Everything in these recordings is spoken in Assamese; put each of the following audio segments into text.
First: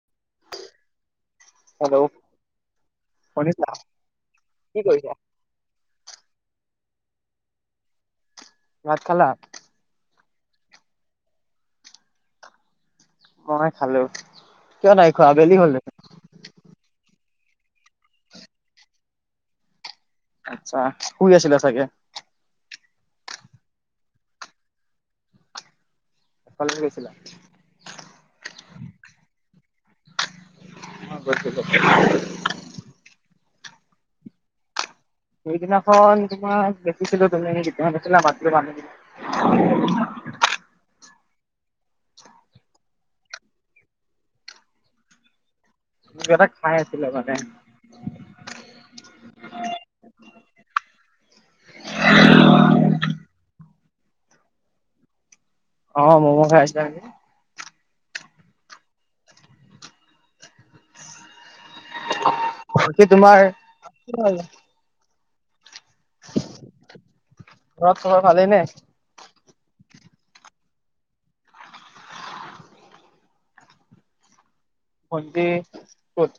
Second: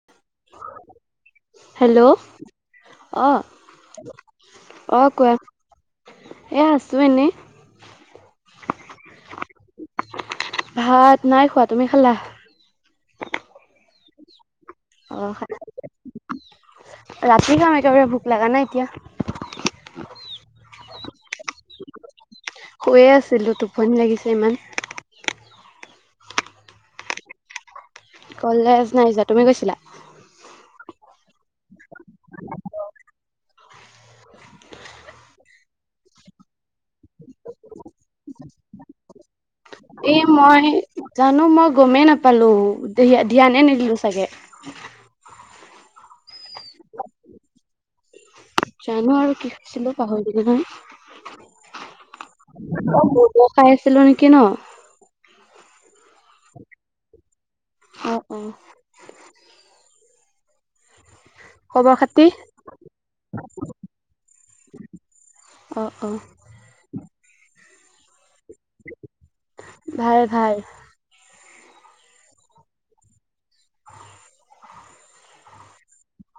[unintelligible] হেল্ল অ শুনিছা কি অ কৰিছা কোৱা। এ আছো এনেই। ভাত খালা ভাত নাই খোৱা তুমি খালা মই খালোঁ। অহা নাই যে ৰাতি খাম একেবাৰে ভোক লাগা নাই এতিয়া। আচ্ছা, শুই আছিলা চাগে শুইয়ে আছিলো টোপনি লাগিছে ইমান। কলেজ গৈছিলা কলেজ নাই যোৱা তুমি গৈছিলা মই গৈছিলোঁ। সেইদিনাখন তোমাক দেখিছিলো তুমি দোকানত আছিলা মাতিলো মাত নিদিলা এই মই জানো, মই গমেই নাপালোঁ ধি ধ্যানে নিদিলোঁ চাগে। কিবা এটা খাই আছিলা মানে। জানো আৰু কি খাইছিলোঁ পাহৰি গ'লো নহয়। অ ম'ম খাই আছিলোঁ নেকি ন অ', ম'ম খাই আছিলা নেকি। অ অ খবৰ খাতি বাকী তোমাৰ অ অ'। ঘৰত চবৰ ভালেই নে ভাল ভাল। ভণ্টি ক'ত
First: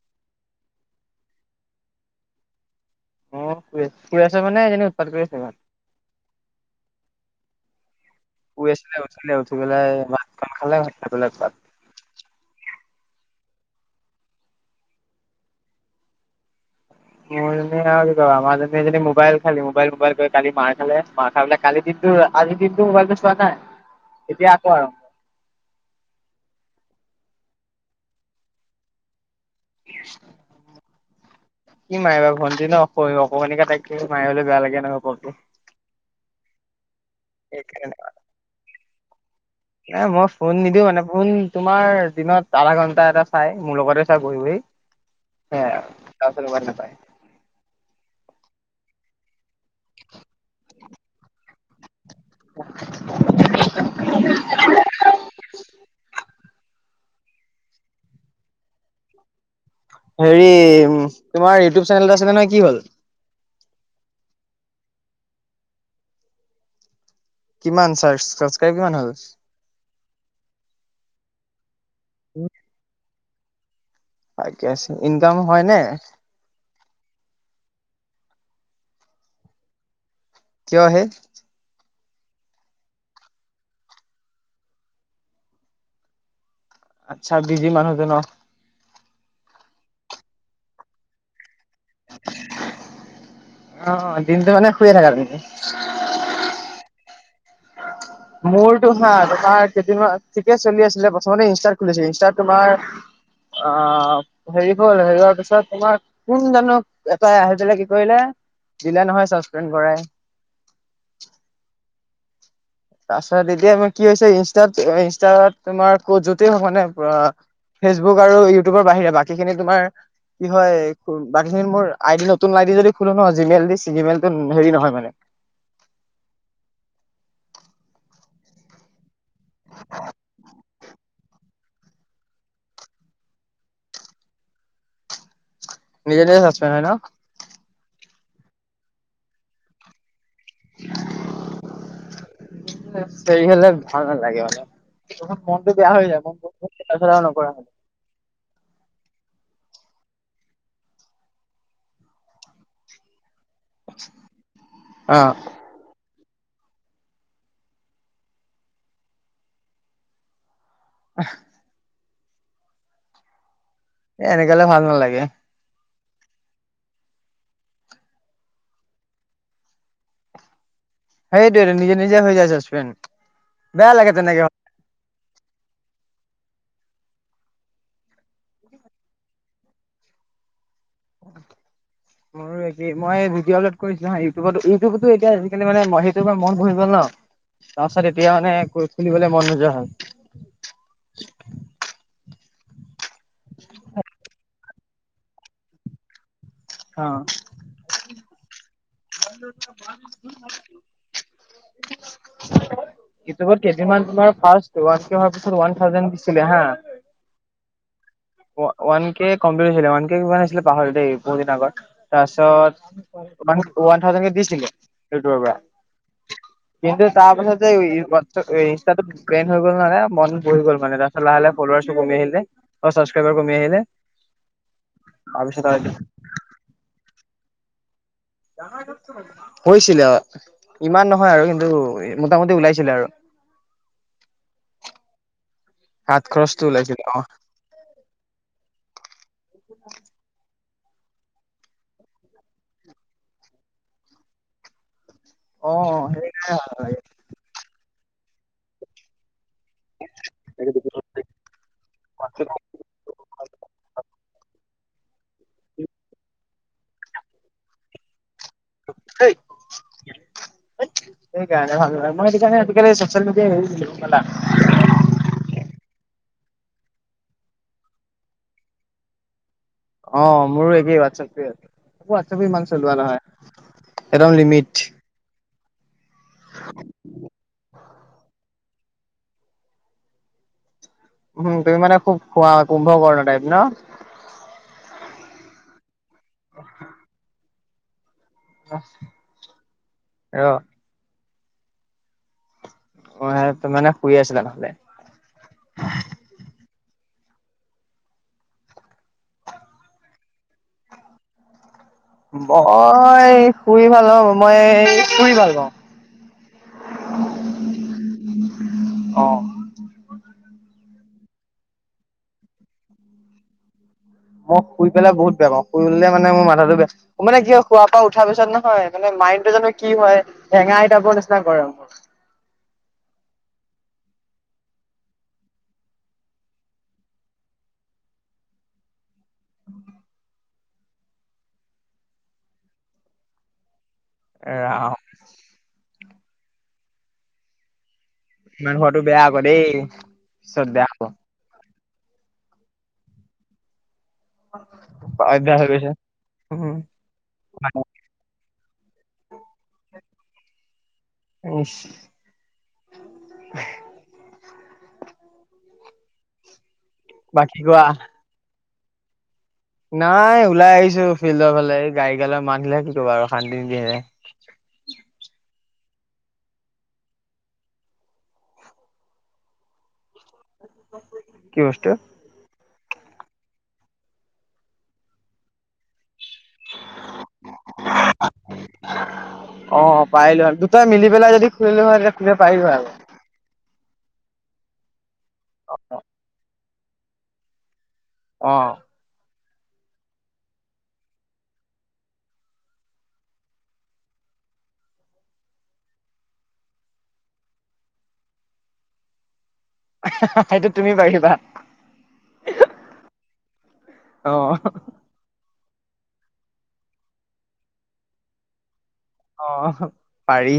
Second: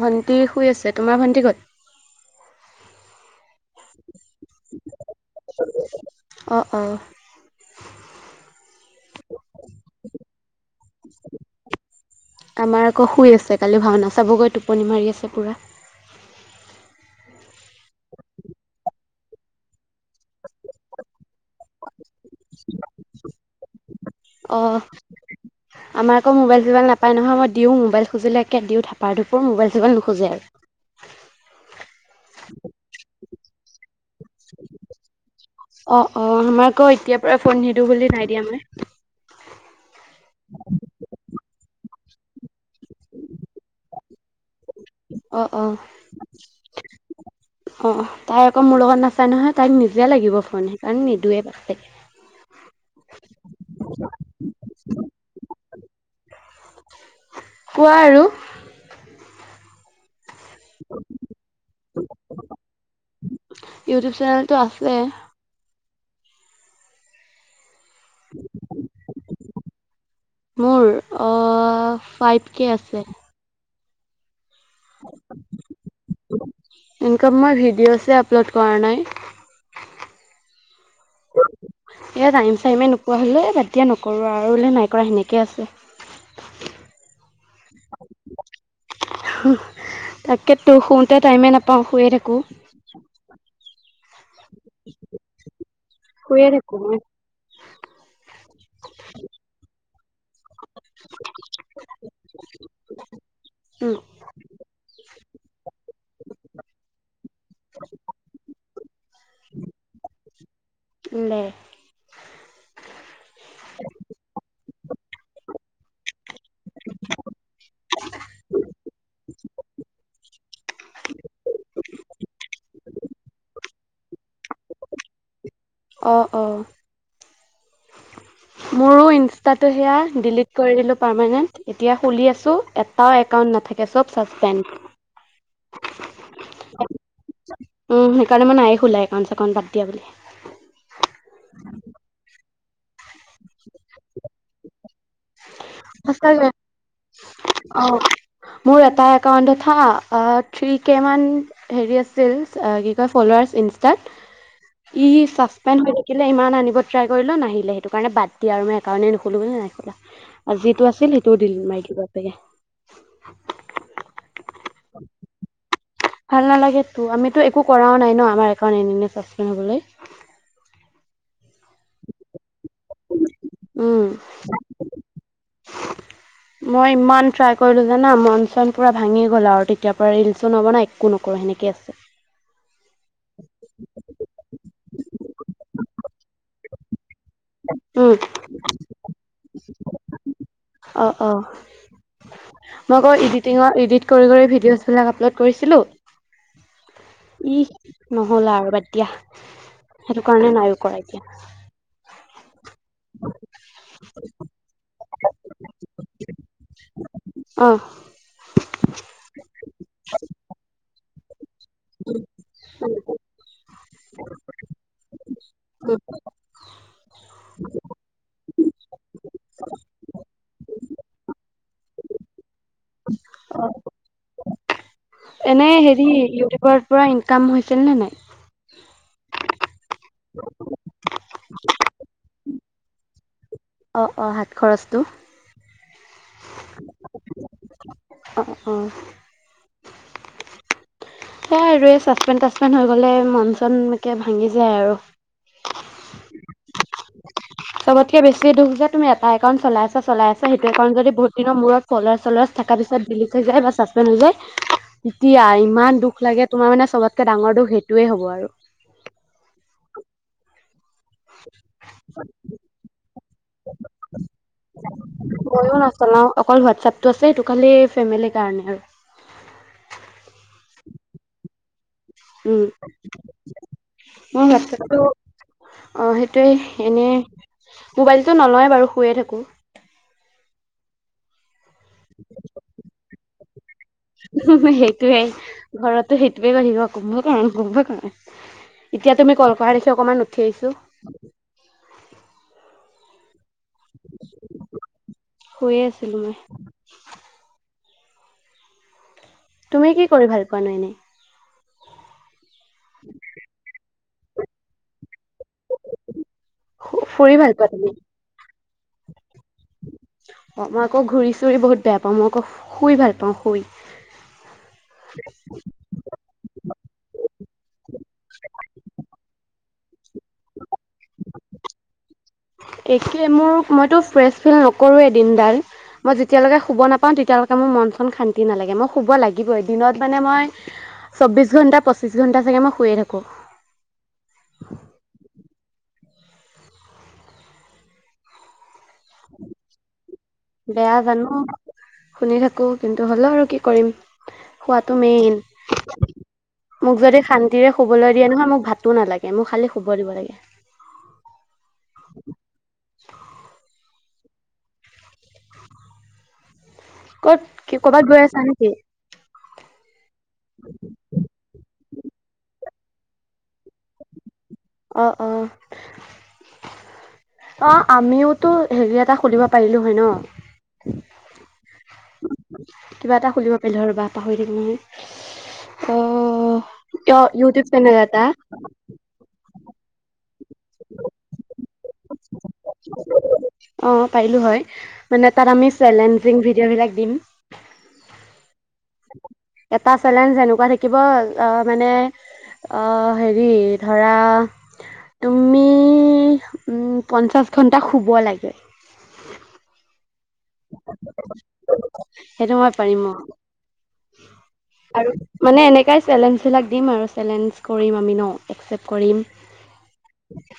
ভণ্টি শুই আছে তোমাৰ ভণ্টি ক'ত অ শুই আছে শুই আছে মানে এনেই উৎপাত কৰি আছে ইমান অ অ শুই আছিলে উঠিলে উঠি পেলাই ভাত কেটামান খালে খালে ভাত খাই পেলাই ক'ৰবাত। আমাৰ আক শুই আছে, কালি ভাওনা চাবগৈ টোপনি মাৰি আছে পোৰা। মোৰ জনীয়ে কি কৰিব আমাৰ জনীয়ে মোবাইল খালি, মোবাইল, মোবাইল কৰি কালি মাৰ খালে। মাৰ খাই পেলাই কালি দিনটো আজি দিনটো মোবাইলটো চোৱা নাই এতিয়া অ আকৌ আৰম্ভ আমাৰ আকৌ মোবাইল-চোবাইল নাপাই নহয় মই দিওঁ মোবাইল খুজিলে একে দিওঁ থাপাৰ থুপুৰ মোবাইল তাৰ পৰা নোখোজে আৰু। কি মাৰিবা ভণ্টি ন স অকমানিকে তাইক মাৰিবলে বেয়া লাগে নহয় সৰু যে অ অ আমাৰ আকৌ এতিয়াৰ পৰা ফোন নিদিওঁ বুলি নাই দিয়া মই এ মই ফোন নিদিওঁ মানে ফোন তোমাৰ দিনত আধা ঘণ্টা এটা চাই মোৰ লগতে চাই বহি বহি। অ অ সেয়াই আৰু তাৰপাছত মোবাইল নাপায় অ অ তাই আকৌ মোৰ লগত নাচায় নহয়, তাইক নিজে লাগিব ফোন সেইকাৰণে নিদিওয়ে বাপেকে। কোৱা আৰু। হেৰি উম, তোমাৰ ইউটিউব চেনেল [unintelligible] আছিলে নহয়, কি হ'ল? ইউটিউব চেনেলটো আছে। কিমান চা্চক্ৰাইবাৰ কিমান হ'ল? মোৰ ফাইভ কে আছে। ইনকামো হয় নে? ইনকাম মই ভিডিঅ'ছে আপলোড কৰা নাই। কিয় হে? এয়া টাইম চাইমে নোপোৱা হ'লে বাদ দিয়া নকৰোঁ আৰু বোলে নাই কৰা সেনেকৈ আছে। আচ্ছা বিজি মানুহ যে ন? তাকেত তো শুওঁতে টাইমেই নাপাওঁ শুয়ে থাকোঁ। অ', অ', দিনটো মানে শুয়ে থাকা তুমি? শুইৱে থাকোঁ মই। মোৰতো হা তোমাৰ কেইদিনমান ঠিকে চলি আছিলে প্ৰথমতে ইনষ্টাত খুলিছিল ইনষ্টাত তোমাৰ আ উম হেৰি হ'ল হেৰি হোৱাৰ পিছত তোমাৰ কোন জানো এটাই আহি পেলাই কি কৰিলে দিলে নহয় চাচপেণ্ড কৰাই। [inaudible] তাৰপিছত এতিয়া মই কি হৈছে ইনষ্টাত ইনষ্টাত তোমাৰ ক'ত যতেই হওক মানে ফেচবুক আৰু ইউটিউবৰ বাহিৰে বাকীখিনি তোমাৰ কি হয় বাকী খিনি মোৰ আই ডি নতুন আই ডি যদি খোলো ন জিমেইল দি চিমল এক হেৰি নহয় মানে। অ', অ'। [inaudible] মোৰো ইনষ্টাটো সেয়া ডিলিট কৰি দিলোঁ পাৰমানেণ্ট এতিয়া খুলি আছোঁ এটাও একাউণ্ট নাথাকে চব ছাছপেণ্ড। নিজে, নিজে ছাছপেণ্ড হয় ন? উম সেইকাৰণে মানে নাইয়ে খোলাই একাউণ্ট চেকাউণ্ট বাদ দিয়া বুলি। [unintelligible] হলে ভাল নালাগে মানে। মন টো বেয়া হৈ যায় সঁচাকে। [unintelligible] অ', মোৰ এটা একাউণ্ট এথা থ্ৰী কে মান হেৰি আছিল কি কয় ফলোৱাৰছ ইনষ্টাত ই এ হৈ থাকিলে ইমান আনিব ট্ৰাই কৰিলো নাহিল সেই কাৰণে বাদ দিয়া আৰু ই কাৰণে নুখলো বুলি নাই খোলা। আৰু যিটো আছিল সেইটোও দিলিট মাৰি দিলো বাপেকে। এ এনেকে ভাল নালাগে। ভাল নালাগেতো আমিতো একো কৰাও নাই ন আমাৰ একাউণ্ট এনে এনে ছাছপেণ্ড হ'বলৈ। সেইটোৱেটো নিজে, নিজে হৈ যাই ছাছপেণ্ড বেয়া উম লাগে তেনেকে। [inaudible] মই ইমান ট্ৰাই কৰিলোঁ জানা মন চন পূৰা ভাঙি গ'ল আৰু তেতিয়াৰ পৰা ৰিলচো ন'বনাও একো নকৰো সেনেকৈ আছো। [inaudible] আৰু মই ভিডিঅ আপলোড কৰিছিলো হ ইউটিউবত ইউটিউবতো এতিয়া আজিকালি মে ম সেইটো মন ভৰি গল ন। তাৰপছত উম এতিয়া মানে খুলিবলে মন নোযোৱা হয়। অ', অ'। মই কৌ এডিটিঙৰ এডিট কৰি, কৰি ভিডিঅ'জ বিলাক আপলোড কৰিছিলো অ'। ই নহ'লা আৰু বাদ দিয়া সেইটো কাৰণে নাইয়ো কৰা এতিয়া। [inaudible] ইউটিউবত কেইদিনমান তোমাৰ ফাৰ্ষ্ট ওৱান কে হোৱাৰ পিছত ওৱান থাউজেণ দিছিলে হা অ'। ৱান কে কমপ্লিট হৈছিলে, ওৱান কে কিমান আছিলে পাহৰিলোঁ দে, বহুত দিন আগৰ তাৰপিছত মন ওৱান থাউজেনকে দিছিলে ইউটিউবৰ পৰা। কিন্তু তাৰপাছত [unintelligible] ইনষ্টাটোত ফ্ৰেন্ড হৈ গ'লন' মানে মন বহি গ'ল মানে, তাৰপিছত লাহে লাহে ফ্ল'ৱাৰ্ছ কমি আহিলে। অ' ছাবস্ক্ৰাইবাৰ কমি আহলে। এনেই হেৰি ইউটিউবৰ পৰা ইনকাম হৈছিল নে নাই? হৈছিলে, ইমান নহয় আৰু কিন্তু মোটামুটি ওলাইছিলে আৰু। অ', অ' হাত খৰচটো। হাত খৰচটো ওলাইছিল অ'। অ', অ'। [inaudible] সেই আৰু এই চাছপেন তাচপেন হৈ গ'লে মন চন একে ভাঙি যায় আৰু। অ' সেইটোৱে ভাল লাগে। চবতকে বেছি দুখ যে তুমি এটা একাউণ্ট চলাইছা চলাই আছা সেইটো সেইকাৰণে ভাল একাউণ্ট যদি বহুত দিনৰ মূৰত ফ্ল'ৱাৰচ চল'ৱাৰ থাকা পিছত বিলিচ হৈ যায় বা ছাচপেণ্ড হৈ যায় এতিয়া ইমান দুখ লাগে, তোমাৰ মানে চবতকে ডাঙৰ দুখ সেইটোয়ে হ'ব আৰু। [unintelligible] সেই কাৰণে ভাল নালাগে, মই এইটো কাৰণ আজিকালি ছচিয়েল মিডিয়াল এৰি দিলোঁ গম পালা। ময়ো নচলাও, অকল হোৱাটছাপটো আছে সেইটো খালি ফেমিলিৰ কাৰণে আৰু। অ' মোৰো একেই হোৱাটছএপটোৱে আছে তাকো হোৱাটছএপ উম, ইমান চলোৱা নহয় একদম মই লিমিট। হোৱাটছআপটো অ' সেইটোৱে, এনে মোবাইলটো নলৱে বাৰু, শুয়ে থাকোঁ। উম, তুমি মানে খুব শুৱা কুম্ভ কৰ্ণ টাইপ ন'। সেইটোৱেই, ঘৰতো সেইটোৱে ভাবিব কুম্ভকৰ্ণ, কুম্ভকৰ্ণ। এতিয়া তুমি কল কৰা দেখি অকমান উঠি আহিছোঁ। অ' [unintelligible] মানে শুই আছিলা নহ'লে। শুইয়ে আছিলোঁ মই। তুমি কি কৰি ভাল পোৱা ন' এনেই? মই শুই ভাল নাপাওঁ, মই ফুৰি ভাল পাওঁ। ফুৰি ভাল পোৱা তুমি? অ অ' মই আকৌ ঘূৰি চুৰি বহুত বেয়া পাওঁ, মই আকৌ শুই ভাল পাওঁ শুই। মই শুই পেলাই বহুত বেয়া পাওঁ, শুই উঠলে মানে মোৰ মাথাটো বেয়া মানে কি হয় শুৱাৰ পৰা উঠাৰ পিছত নহয় মানে মাইণ্ডটো জানো কি হয়, হেঙা এটাবৰ নিচিনা গৰম হয়। একে, মোৰ মইতো ফ্ৰেচ ফিল নকৰোৱে দিনডাল। মই যেতিয়ালৈকে শুব নাপাওঁ তেতিয়ালৈকে মোৰ মনচন শান্তি নালাগে, মই শুব লাগিবই, দিনত মানে মই চৌব্ববিছ ঘণ্টা, পঁচিছ ঘণ্টা চাগে মই শুয়ে থাকোঁ। ৰাম ইমান শুৱাটো বেয়া আকৌ দেই, পিছত বেয়া হ'ব। শুনি থাকোঁ কিন্তু হ'লেও আৰু কি কৰিম, শুৱাটো মেইন। অভ্যাস হৈ গৈছে মোক যদি শান্তিৰে শুবলৈ দিয়ে নহয় মোক ভাতো নালাগে, মোক খালি শুব দিব লাগে। [unintelligible] ক'ত বাকী কি কোৱা ক'ৰবাত গৈ আছা নেকি? নাই ওলাই আহিছোঁ ফিল্ডৰ ফালে, গাড়ীবিলাকৰ মাতবোৰে কি ক'বা আৰু শান্তি নিদিয়ে। অঁ অঁ অ আমিওতো হেৰি এটা খুলিব পাৰিলো হয় ন কি বস্তু কিবা এটা খুলিব পাৰিলো হয় ৰবা পাহৰি থাকিলো। অ ইউটুব চেনেল এটা। অ পাৰিলো হয় আৰু দুটা মিলিলাই যদি খুলিলো হয় তেতিয়া খুলিব পাৰিলো হয় আৰু অ পাৰিলো হয় মানে তাত আমি চেলেঞ্জিং ভিডিঅ' বিলাক দিম। অ্ এটা চেলেঞ্জ যেনেকুৱা থাকিব অহ মানে অ হেৰি ধৰা তুমি পঞ্চাছ ঘণ্টা শুব লাগে। সেইটো তুমি পাৰিবা সেইটো মই পাৰিম অ অহ্ আৰু মানে এনেকাই চেলেঞ্জ বিলাক দিম আৰু চেলেঞ্জ কৰিম আমি ন একচেপ্ট কৰিম অহ পাৰি।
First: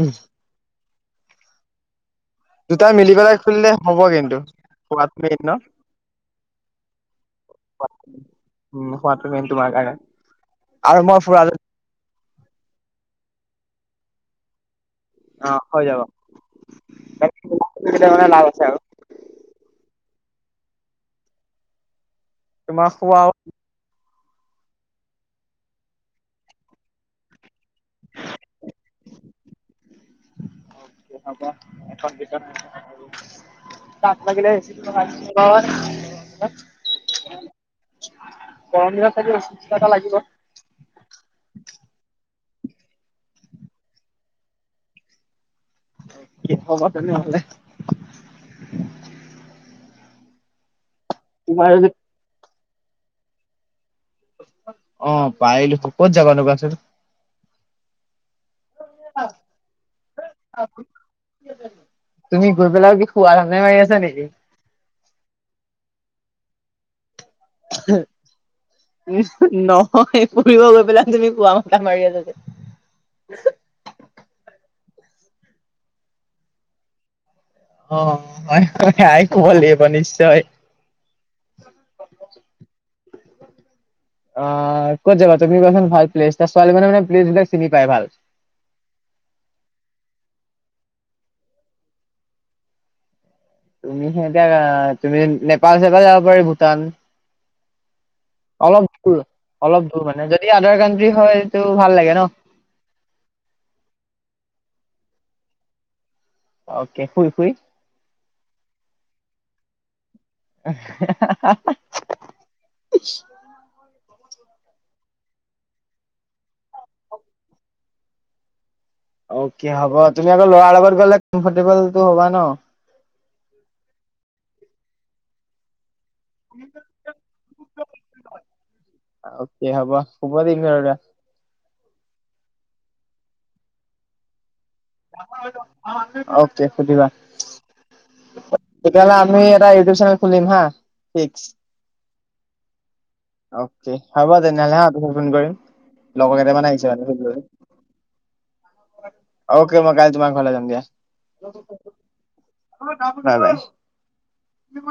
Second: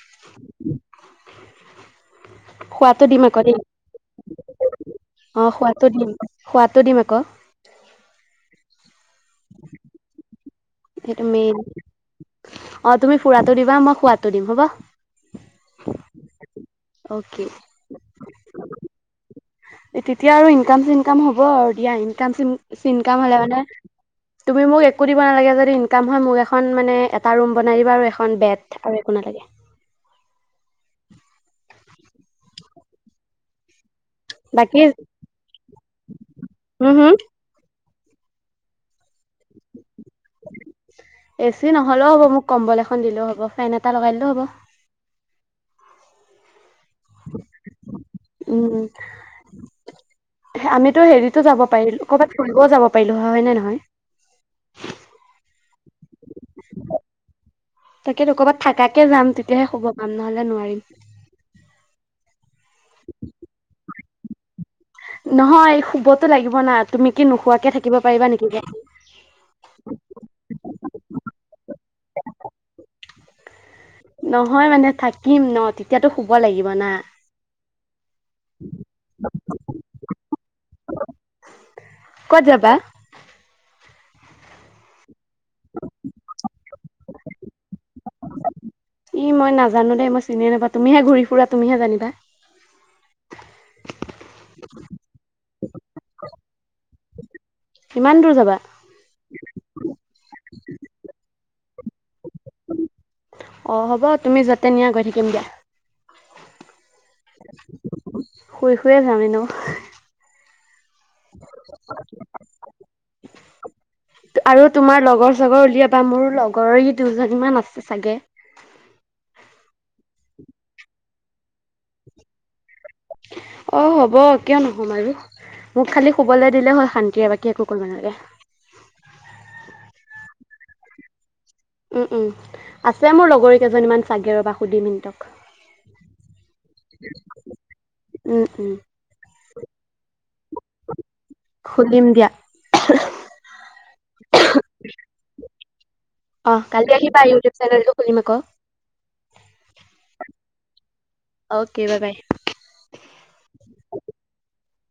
দুটাই খোৱাটো মিলি দিম পেলাই আকৌ দেই খুলিলে হ'ব কিন্তু, খোৱাটো মেইন অ ন? খোৱাটো দিম খোৱাটো দিম আকৌ। উ খোৱাটো মেইন তোমাৰ কাৰণে, আৰু মই ফুৰা মেইন যদি অ তুমি ফুৰাটো দিবা মই খোৱটো দিম হ'ব অ হৈ যাব মান কি অ'কে বুলি কয় লাভ আছে আৰু [unintelligible] তেতিয়া আৰু ইনকাম চিনকাম হ'ব আৰু দিয়া ইনকাম চিন তোমাৰ খোৱা চিনকাম হ'লে মানে। তুমি মোক একো দিব নালাগে যে্, ইনকাম হয় মোক এখন মানে এটা ৰুম বনাই দিবা আৰু এখন বেট আৰু একো নালাগে। চাবা এখন বিছনা [unintelligible] দাক লাগিলে বাকী ৰিচিপ নহয় হম হম [unintelligible] গৰম দিনত চাবি ৰেচিপচন এটা লাগিব। এ চি নহলেও হ'ব মোক কম্বল এখন দিলেও হ'ব ফেন এটা লগাই দিলেও হ'ব? কি হ'ব তেনেহলে? উম উম আমিতো হেৰিতো যাব তোমাৰ যদি পাৰিলো ক'ৰবাত ফুৰিবও যাব পাৰিলো হয় নে নহয়। অ পাৰিলোটো ক'ত জাবা নো কোৱাছোন? তাকেতো ক'ৰবাত থাকা কে যাম তেতিয়াহে শুব পাম নহলে নোৱাৰিম। তুমি গৈ পেলাও কি শুৱা ধান্ধাহে মাৰি আছা নেকি? নহয় শুবতো লাগিব না তুমি কি নোখোৱাকে থাকিব পাৰিবা নেকি কোৱাচোন নহয় ফুৰিব গৈ পেলাই তুমি শুৱা মাথা মাৰি আছা যে। নহয় মানে থাকিম ন তেতিয়াতো শুব লাগিব না। অ হয় আই শুব লাগিব নিশ্চয়। ক'ত যাবা। আহ ক'ত যাবা তুমি কোৱাচোন ভাল প্লেছ তাৰ ছোৱালী মানুহে মানে প্লেছ বিলাক চিনি পায় ভাল। ই মই নাজানো দেই মই চিনি নাপাও তুমিহে ঘূৰি ফুৰা তুমিহে জানিবা। তুমি সিহঁতৰ তুমি নেপাল চেপাল যাব পাৰি ভূটান। ইমান দূৰ যাবা। অলপ দূৰ অলপ দূৰ মানে যদি আদাৰ কাণ্ট্ৰি হয়তটো ভাল লাগে ন অঁ হ'ব তুমি য'তে নিয়া গৈ থাকিম দিয়া। অকে শুই শুই্ শুই শুইয়ে যাম এনেও। [unintelligible] আৰু তোমাৰ লগৰ চগৰ উলিয়াবা, মোৰ লগৰ দুজনীমান আছে চাগে। অকে হ'ব তুমি আকৌ লৰাৰ লগত গ'লে কমফৰ্টেবলটো হ'বা ন। অ' হ'ব কিয় নহম আৰু। মোক খালি শুবলৈ দিলে হ'ল শান্তিৰে বাকী একো কৰিব নালাগে। অকে হ'ব, শুব দিম ধৰি লোৱা। উম উম, আছে মোৰ লগৰীকেইজনীমান চাগে ৰবা সুধিম। সিহঁতক অ'কে সুধিবা। উম, উম। তেতিয়া হ'লে আমি এটা ইউটিউব চেনেল খুলিম হা। ফিক্স খুলিম দিয়া। অ'কে হ'ব তেনেহ'লে হা পিছত ফোন কৰিম, লগৰ অঁ কেইটামান কালি আহিছে আহিবা মানে। ইউটিউব চেনেলটো খুলিম আক। অ'কে মই কালি তোমাৰ ঘৰলে যাম দিয়া। অ'কে বাই বাই বা বাই।